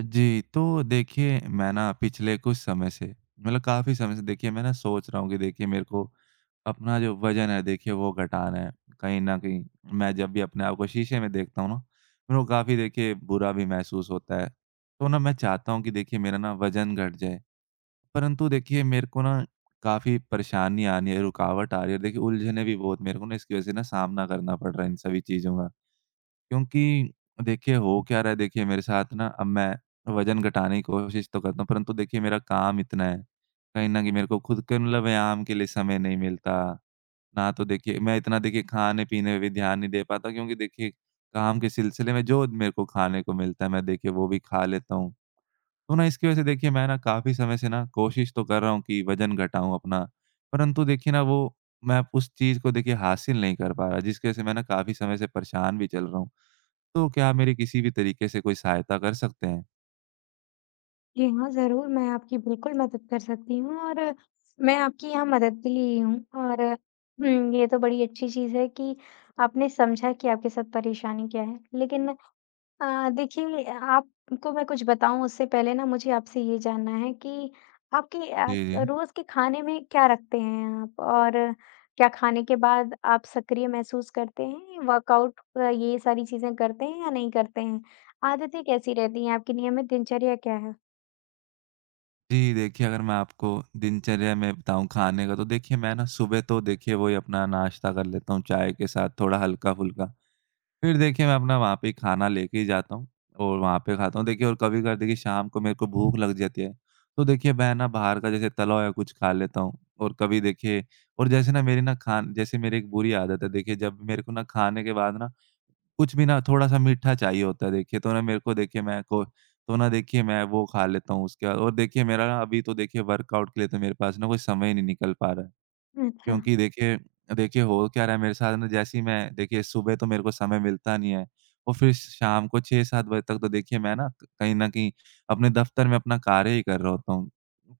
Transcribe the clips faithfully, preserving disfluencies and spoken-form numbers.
जी, तो देखिए मैं ना पिछले कुछ समय से मतलब काफ़ी समय से देखिए मैं ना सोच रहा हूँ कि देखिए मेरे को अपना जो वज़न है देखिए वो घटाना है। कहीं न कहीं मैं जब भी अपने आप को शीशे में देखता हूँ ना, मेरे को काफ़ी देखिए बुरा भी महसूस होता है। तो ना मैं चाहता हूँ कि देखिए मेरा ना वज़न घट जाए, परंतु देखिए मेरे को ना काफ़ी परेशानी आ रही है, रुकावट आ रही है। देखिए उलझने भी बहुत मेरे को ना इसकी वज़ह से ना सामना करना पड़ रहा है इन सभी चीज़ों का। क्योंकि देखिए हो क्या रहा है देखिए मेरे साथ ना, अब मैं वज़न घटाने की कोशिश तो करता हूँ, परंतु देखिए मेरा काम इतना है, कहीं न कहीं मेरे को खुद के मतलब व्यायाम के लिए समय नहीं मिलता। ना तो देखिए मैं इतना देखिए खाने-पीने में भी ध्यान नहीं दे पाता, क्योंकि देखिए काम के सिलसिले में जो मेरे को खाने को मिलता है मैं देखिए वो भी खा लेता हूँ। तो ना इसकी वज़ह से देखिए मैं ना काफ़ी समय से ना कोशिश तो कर रहा हूँ कि वज़न घटाऊँ अपना, परंतु देखिए ना वो मैं उस चीज़ को देखिए हासिल नहीं कर पा रहा, जिसकी वज़ह से मैं ना काफ़ी समय से परेशान भी चल रहा हूँ। तो क्या आप मेरी किसी भी तरीके से कोई सहायता कर सकते हैं? जी हाँ, ज़रूर मैं आपकी बिल्कुल मदद कर सकती हूँ और मैं आपकी यहाँ मदद के लिए ही हूँ। और हुँ, ये तो बड़ी अच्छी चीज़ है कि आपने समझा कि आपके साथ परेशानी क्या है। लेकिन अ, देखिए आपको मैं कुछ बताऊँ उससे पहले ना मुझे आपसे ये जानना है कि आपके जी, अ, जी। रोज़ के खाने में क्या रखते हैं आप? और क्या खाने के बाद आप सक्रिय महसूस करते हैं? वर्कआउट अ, ये सारी चीज़ें करते हैं या नहीं करते हैं? आदतें कैसी रहती हैं? आपकी नियमित दिनचर्या क्या है? जी, देखिए अगर मैं आपको दिनचर्या में बताऊँ खाने का, तो देखिए मैं ना सुबह तो देखिए वही अपना नाश्ता कर लेता हूँ चाय के साथ थोड़ा हल्का-फुल्का। फिर देखिए मैं अपना वहाँ पे खाना लेके ही जाता हूँ और वहाँ पे खाता हूँ। देखिए और कभी-कभार देखिए शाम को मेरे को भूख लग जाती है, तो देखिए मैं ना बाहर का जैसे तला हुआ कुछ खा लेता हूँ, और कभी देखिए और जैसे ना मेरी ना खान जैसे मेरी एक बुरी आदत है देखिए, जब मेरे को ना खाने के बाद ना कुछ भी ना थोड़ा-सा मीठा चाहिए होता है देखिए, तो ना मेरे को देखिए मैं को तो ना देखिए मैं वो खा लेता हूँ उसके बाद, और देखिए मेरा ना अभी तो देखिए वर्कआउट के लिए तो मेरे पास ना कोई समय ही नहीं निकल पा रहा है। अच्छा, क्योंकि देखिए देखिए हो क्या रहा है मेरे साथ ना, जैसे ही मैं देखिए सुबह तो मेरे को समय मिलता नहीं है, और फिर शाम को छह सात बजे तक तो देखिए मैं ना कहीं न कहीं अपने दफ्तर में अपना कार्य ही कर रहा होता हूँ।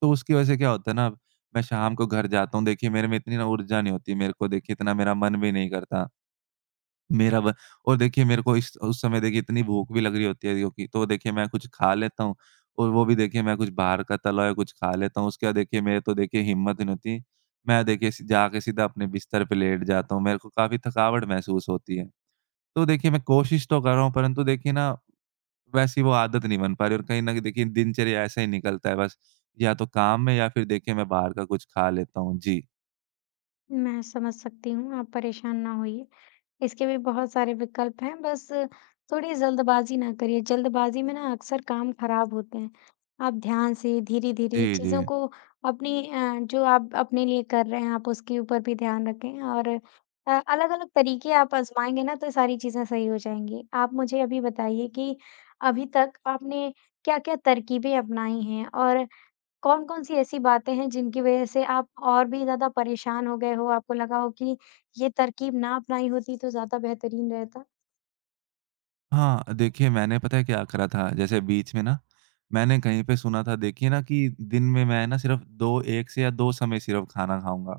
तो उसकी वज़ह से क्या होता है ना, मैं शाम को घर जाता हूँ, देखिए मेरे में इतनी ना ऊर्जा नहीं होती, मेरे को देखिए इतना मेरा मन भी नहीं करता। मेरा ब और देखिए मेरे को इस उस समय देखिए इतनी भूख भी लग रही होती है, क्योंकि तो देखिए मैं कुछ खा लेता हूँ और वो भी देखिए मैं कुछ बाहर का तला हुआ कुछ खा लेता हूँ। उसके बाद देखिए मेरे तो देखिए हिम्मत ही नहीं होती। मैं देखिए सी जाके सीधा अपने बिस्तर पे लेट जाता हूँ। मेरे को काफ़ी थकावट महसूस होती है। तो देखिए मैं कोशिश तो कर रहा हूँ, परंतु देखिए ना वैसी वो आदत नहीं बन पा रही, और कहीं न कहीं देखिए दिनचर्या ऐसा ही निकलता है बस। या तो काम में, या फिर देखिए मैं बाहर का कुछ खा लेता हूँ। जी। मैं समझ सकती हूँ, आप परेशान ना होइए। इसके भी बहुत सारे विकल्प हैं, बस थोड़ी जल्दबाज़ी ना करिए, जल्दबाज़ी में ना अक्सर काम खराब होते हैं। आप ध्यान से, धीरे-धीरे जी, चीज़ों जी। को अपनी अ, जो आप अपने लिए कर रहे हैं, आप उसके ऊपर भी ध्यान रखें और अ, अलग-अलग तरीके आप आज़माएँगे ना, तो सारी चीज़ें सही हो जाएँगी। आप मुझे अभी बताइए कि अभी तक आपने क्या-क्या तरकीबें अपनाई हैं और कौन-कौन सी ऐसी बातें हैं जिनकी वजह से आप और भी ज़्यादा परेशान हो गए हो? आपको लगा हो कि ये तरकीब ना अपनाई होती तो ज़्यादा बेहतरीन रहता? हाँ, देखिए मैंने पता है क्या करा था, जैसे बीच में ना मैंने कहीं पे सुना था देखिए ना कि दिन में मैं ना सिर्फ़ दो एक से या दो समय सिर्फ़ खाना खाऊँगा,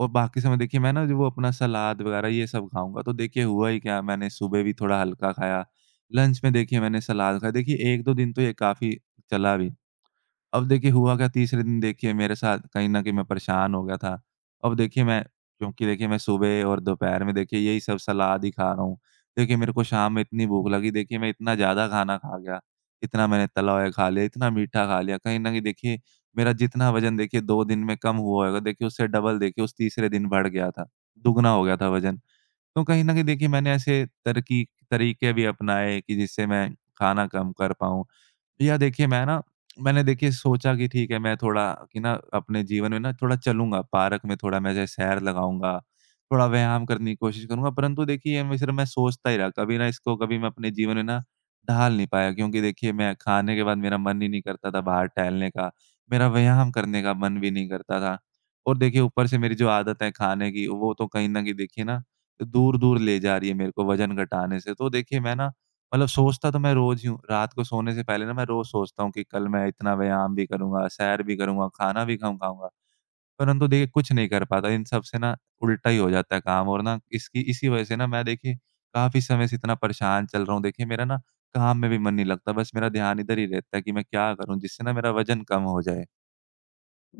और बाकी समय देखिए मैं ना जो वो अपना सलाद वग़ैरह ये सब खाऊँगा। तो देखिए हुआ ही क्या, मैंने सुबह भी थोड़ा हल्का खाया, लंच में देखिए मैंने सलाद खाया। देखिए एक दो दिन तो ये काफ़ी चला भी। अब देखिए हुआ क्या, तीसरे दिन देखिए मेरे साथ कहीं न कहीं मैं परेशान हो गया था। अब देखिए मैं क्योंकि देखिए मैं सुबह और दोपहर में देखिए यही सब सलाद ही खा रहा हूँ। देखिए मेरे को शाम में इतनी भूख लगी, देखिए मैं इतना ज़्यादा खाना खा गया। इतना मैंने तला हुआ खा लिया, इतना मीठा खा लिया। कहीं न कहीं देखिए मेरा जितना वज़न देखिए दो दिन में कम हुआ होगा, देखिए उससे डबल देखिए उस तीसरे दिन बढ़ गया था। दुगना हो गया था वज़न। तो कहीं न कहीं देखिए मैंने ऐसे तरकी तरीके भी अपनाए, कि जिससे मैं खाना कम कर पाऊँ। या देखिए मैं ना मैंने देखिए सोचा कि ठीक है, मैं थोड़ा कि ना अपने जीवन में ना थोड़ा चलूँगा, पार्क में थोड़ा मैं जैसे सैर लगाऊँगा, थोड़ा व्यायाम करने की कोशिश करूँगा। परंतु देखिए मैं सिर्फ़ मैं सोचता ही रहा, कभी ना इसको कभी मैं अपने जीवन में ना ढाल नहीं पाया, क्योंकि देखिए मैं खाने के बाद मेरा मन ही नहीं करता था बाहर टहलने का, मेरा व्यायाम करने का मन भी नहीं करता था। और देखिए ऊपर से मेरी जो आदत है खाने की, वो तो कहीं न कहीं देखिए ना दूर-दूर ले जा रही है मेरे को वज़न घटाने से। तो देखिए मैं ना मतलब सोचता तो मैं रोज़ ही हूँ। रात को सोने से पहले ना मैं रोज़ सोचता हूँ कि कल मैं इतना व्यायाम भी करूँगा, सैर भी करूँगा, खाना भी खाऊँ खाऊँगा। परंतु देखिए कुछ नहीं कर पाता। इन सब से ना उल्टा ही हो जाता है काम, और ना इसकी इसी वज़ह से ना मैं देखिए काफ़ी समय से इतना परेशान चल रहा हूँ। देखिए मेरा ना काम में भी मन नहीं लगता। बस मेरा ध्यान इधर ही रहता है कि मैं क्या करूँ जिससे ना मेरा वज़न कम हो जाए।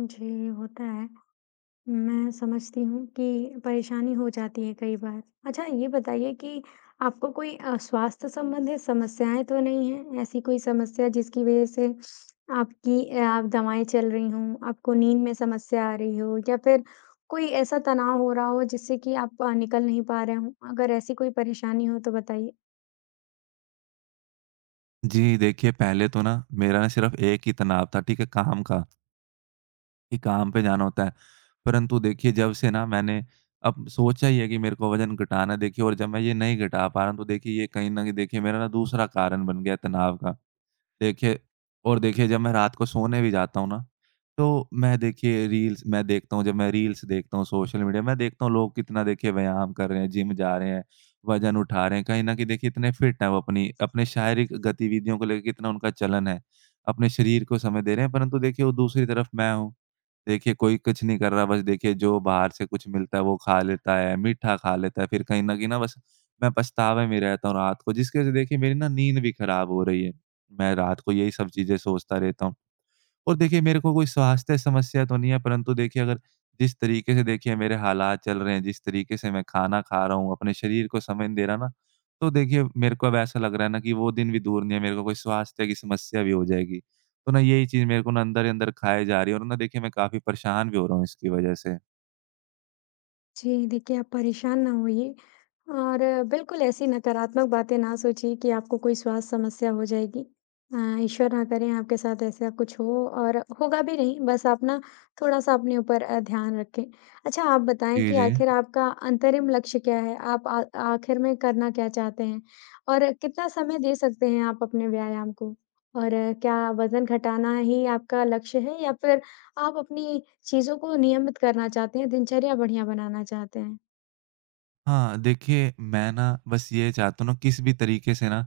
जी, होता है। मैं समझती हूँ कि परेशानी हो जाती है कई बार। अच्छा ये बताइए कि आपको कोई अ, स्वास्थ्य संबंधित समस्याएँ तो नहीं हैं? ऐसी कोई समस्या जिसकी वज़ह से आपकी अ, आप दवाएँ चल रही हों, आपको नींद में समस्या आ रही हो या फिर कोई ऐसा तनाव हो रहा हो जिससे कि आप अ, निकल नहीं पा रहे हों? अगर ऐसी कोई परेशानी हो तो बताइए। जी देखिए, पहले तो ना मेरा ना सिर्फ़ एक ही तनाव था, ठीक है, काम का। कि काम पे जाना होता है। परंतु देखिए जब से ना मैंने अब सोचा ही है कि मेरे को वज़न घटाना है, देखिए और जब मैं ये नहीं घटा पा रहा हूँ, तो देखिए ये कहीं न कहीं देखिए मेरा ना दूसरा कारण बन गया है तनाव का। देखिए और देखिए जब मैं रात को सोने भी जाता हूँ ना, तो मैं देखिए रील्स मैं देखता हूँ, जब मैं रील्स देखता हूँ, सोशल मीडिया मैं देखता हूँ, लोग कितना देखिए व्यायाम कर रहे हैं, जिम जा रहे हैं, वज़न उठा रहे हैं। कहीं न कहीं देखिए इतने फिट हैं वो, अपनी अपने शारीरिक गतिविधियों को लेके कितना उनका चलन है, अपने शरीर को समय दे रहे हैं। परंतु देखिए वो दूसरी तरफ मैं हूँ, देखिए कोई कुछ नहीं कर रहा, बस देखिए जो बाहर से कुछ मिलता है वो खा लेता है, मीठा खा लेता है। फिर कहीं न कहीं ना बस मैं पछतावे में रहता हूँ रात को, जिसकी वज़ह से देखिए मेरी ना नींद भी खराब हो रही है। मैं रात को यही सब चीज़ें सोचता रहता हूँ। और देखिए मेरे को कोई स्वास्थ्य समस्या तो नहीं है, परंतु देखिए अगर जिस तरीके से देखिए मेरे हालात चल रहे हैं, जिस तरीके से मैं खाना खा रहा हूँ, अपने शरीर को समय नहीं दे रहा ना, तो देखिए मेरे को अब ऐसा लग रहा है ना कि वो दिन भी दूर नहीं है, मेरे को कोई स्वास्थ्य की समस्या भी हो जाएगी। तो ना यही चीज़ मेरे को ना अंदर ही अंदर खाए जा रही है, और ना देखिए मैं काफ़ी परेशान भी हो रहा हूँ इसकी वज़ह से। जी, देखिए आप परेशान ना होइए और बिल्कुल ऐसी नकारात्मक बातें ना सोचिए कि आपको कोई स्वास्थ्य समस्या हो जाएगी। अ, ईश्वर ना करें आपके साथ ऐसा कुछ हो और होगा भी नहीं, बस आप ना थोड़ा-सा अपने ऊपर अ, ध्यान रखें। अच्छा आप बताएँ जी, कि जी। आखिर आपका अंतरिम लक्ष्य क्या है? आप आ आखिर में करना क्या चाहते हैं? और कितना समय दे सकते हैं आप अपने व्यायाम को? और अ, क्या वज़न घटाना ही आपका लक्ष्य है या फिर आप अपनी चीज़ों को नियमित करना चाहते हैं, दिनचर्या बढ़िया बनाना चाहते हैं। हाँ, देखिए मैं ना बस ये चाहता हूँ ना किसी भी तरीके से ना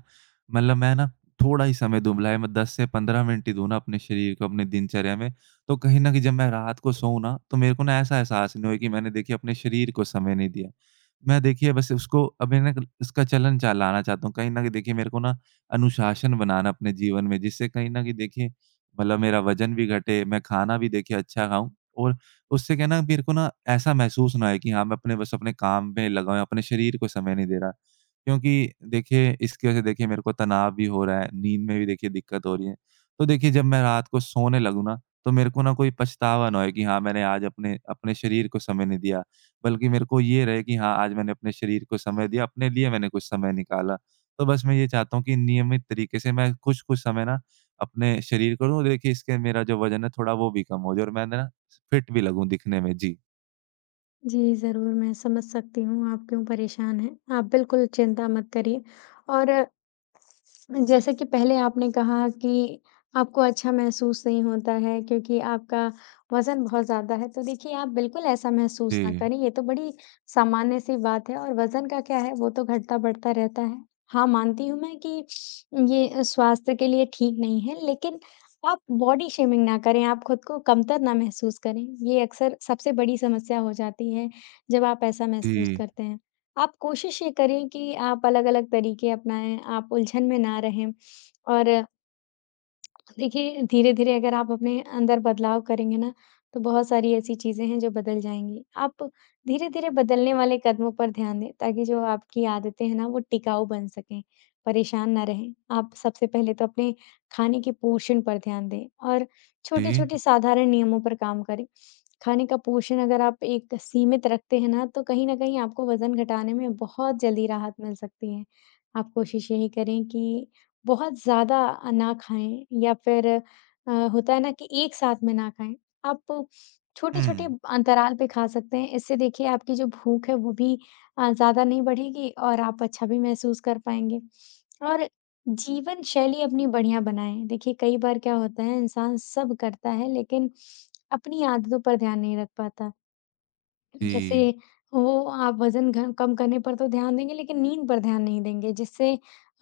मतलब मैं ना थोड़ा ही समय दूँ, भला है मैं दस से पंद्रह मिनट ही दूँ ना अपने शरीर को अपने दिनचर्या में, तो कहीं न कहीं जब मैं रात को सोऊँ ना, तो मेरे को ना ऐसा एहसास नहीं होए कि मैंने देखिए अपने शरीर को समय नहीं दिया। मैं देखिए बस उसको अभी ना इसका चलन-चाल लाना चाहता हूँ। कहीं न कहीं देखिए मेरे को ना अनुशासन बनाना अपने जीवन में, जिससे कहीं न कहीं देखिए मतलब मेरा वज़न भी घटे, मैं खाना भी देखिए अच्छा खाऊँ, और उससे क्या है ना, मेरे को ना ऐसा महसूस ना हो कि हाँ, मैं अपने बस अपने काम में लगा हूँ या अपने शरीर को समय नहीं दे रहा। क्योंकि देखिए इसकी वजह से देखिए मेरे को तनाव भी हो रहा है, नींद में भी देखिए दिक्कत हो रही है। तो देखिए जब मैं रात को सोने लगूँ ना, तो मेरे को ना कोई पछतावा ना होए कि हाँ, मैंने आज अपने अपने शरीर को समय नहीं दिया, बल्कि मेरे को ये रहे कि हाँ, आज मैंने अपने शरीर को समय दिया, अपने लिए मैंने कुछ समय निकाला। तो बस मैं ये चाहता हूँ कि नियमित तरीके से मैं कुछ-कुछ समय ना अपने शरीर को दूँ, देखिए इसके मेरा जो वज़न है थोड़ा वो भी कम हो जाए, और मैं ना फिट भी लगूँ दिखने में। जी। जी, ज़रूर मैं समझ सकती हूँ आप क्यों परेशान हैं। आप बिल्कुल चिंता मत करिए और जैसे कि पहले आपने कहा कि आपको अच्छा महसूस नहीं होता है क्योंकि आपका वज़न बहुत ज़्यादा है, तो देखिए आप बिल्कुल ऐसा महसूस ना जी, करें, ये तो बड़ी सामान्य-सी बात है और वज़न का क्या है, वो तो घटता-बढ़ता रहता है। हाँ, मानती हूँ मैं कि ये स्वास्थ्य के लिए ठीक नहीं है, लेकिन आप बॉडी शेमिंग ना करें, आप खुद को कमतर ना महसूस करें, ये अक्सर सबसे बड़ी समस्या हो जाती है, जब आप ऐसा महसूस जी, करते हैं। आप कोशिश ये करें कि आप अलग-अलग तरीके अपनाएँ, आप उलझन में ना रहें और देखिए, धीरे-धीरे अगर आप अपने अंदर बदलाव करेंगे ना, तो बहुत सारी ऐसी चीज़ें हैं जो बदल जाएँगी। आप धीरे-धीरे बदलने वाले कदमों पर ध्यान दें, ताकि जो आपकी आदतें हैं ना, वो टिकाऊ बन सकें, परेशान ना रहें। आप सबसे पहले तो अपने खाने के पोषण पर ध्यान दें और जी। छोटे-छोटे साधारण नियमों पर काम करें। खाने का पोषण अगर आप एक सीमित रखते हैं ना, तो कहीं न कहीं आपको वज़न घटाने में बहुत जल्दी राहत मिल सकती है। आप कोशिश यही करें कि बहुत ज़्यादा अ, ना खाएँ या फिर अ, होता है ना कि एक साथ में ना खाएँ। आप छोटे-छोटे हुँ। अंतराल पे खा सकते हैं। इससे देखिए आपकी जो भूख है वो भी अ, ज़्यादा नहीं बढ़ेगी और आप अच्छा भी महसूस कर पाएँगे। और जीवन शैली अपनी बढ़िया बनाएँ। देखिए कई बार क्या होता है इंसान सब करता है लेकिन अपनी आदतों पर ध्यान नहीं रख पाता। जी, जैसे वो आप वज़न घ कम करने पर तो ध्यान देंगे, लेकिन नींद पर ध्यान नहीं देंगे, जिससे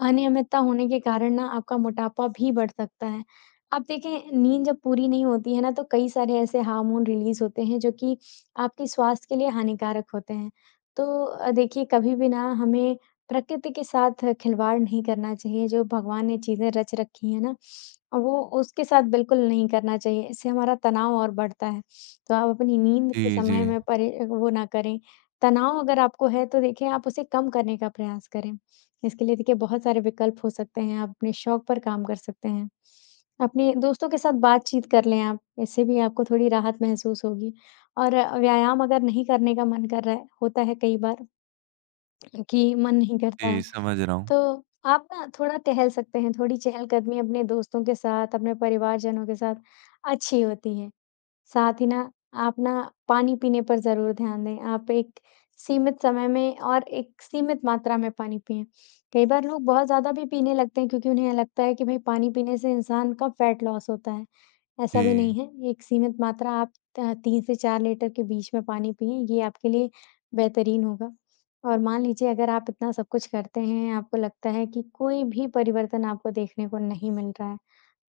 अनियमितता होने के कारण ना आपका मोटापा भी बढ़ सकता है। आप देखें, नींद जब पूरी नहीं होती है ना, तो कई सारे ऐसे हार्मोन रिलीज़ होते हैं, जो कि आपके स्वास्थ्य के लिए हानिकारक होते हैं। तो अ, देखिए, कभी भी ना हमें प्रकृति के साथ खिलवाड़ नहीं करना चाहिए, जो भगवान ने चीज़ें रच रखी हैं ना, वो उसके साथ बिल्कुल नहीं करना चाहिए, इससे हमारा तनाव और बढ़ता है। तो आप अपनी नींद के जी, जी। समय में परे वो ना करें। तनाव अगर आपको है तो देखिए आप उसे कम करने का प्रयास करें। इसके लिए देखिए बहुत सारे विकल्प हो सकते हैं, आप अपने शौक पर काम कर सकते हैं। अपने दोस्तों के साथ बातचीत कर लें आप, इससे भी आपको थोड़ी राहत महसूस होगी। और अ, व्यायाम अगर नहीं करने का मन कर रहा है, होता है कई बार कि मन नहीं करता जी, है, समझ रहा हूँ। तो आप ना थोड़ा टहल सकते हैं, थोड़ी चहलकदमी अपने दोस्तों के साथ, अपने परिवारजनों के साथ अच्छी होती है। साथ ही ना, आप ना पानी पीने पर ज़रूर ध्यान दें। आप एक सीमित समय में और एक सीमित मात्रा में पानी पिएँ। कई बार लोग बहुत ज़्यादा भी पीने लगते हैं क्योंकि उन्हें लगता है कि भई पानी पीने से इंसान का फैट लॉस होता है। ऐसा भी नहीं जी, है, एक सीमित मात्रा आप त तीन से चार लीटर के बीच में पानी पिएँ, ये आपके लिए बेहतरीन होगा। और मान लीजिए अगर आप इतना सब कुछ करते हैं, आपको लगता है कि कोई भी परिवर्तन आपको देखने को नहीं मिल रहा है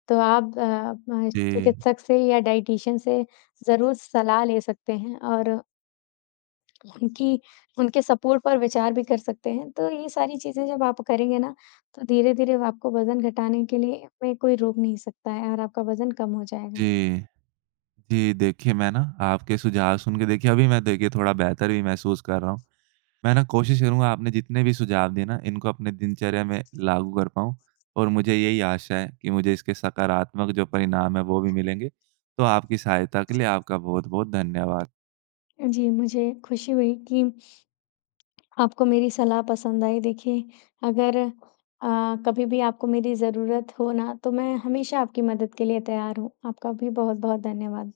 तो आप अ, म जी, चिकित्सक से या डायटीशियन से ज़रूर सलाह ले सकते हैं और उनकी उनके सपोर्ट पर विचार भी कर सकते हैं। तो ये सारी चीज़ें जब आप करेंगे ना, तो धीरे-धीरे आपको वज़न घटाने के लिए में कोई रोक नहीं सकता है और आपका वज़न कम हो जाएगा। जी, जी, देखिए मैं ना आपके सुझाव सुन के देखिए अभी मैं देखिए थोड़ा बेहतर भी महसूस कर रहा हूँ। मैं ना कोशिश करूँगा आपने जितने भी सुझाव दिए ना, इनको अपने दिनचर्या में लागू कर पाऊँ, और मुझे यही आशा है कि मुझे इसके सकारात्मक जो परिणाम है वो भी मिलेंगे। तो आपकी सहायता के लिए आपका बहुत-बहुत धन्यवाद। जी, मुझे खुशी हुई कि आपको मेरी सलाह पसंद आई। देखिए, अगर अ, कभी भी आपको मेरी ज़रूरत हो ना, तो मैं हमेशा आपकी मदद के लिए तैयार हूँ। आपका भी बहुत-बहुत धन्यवाद।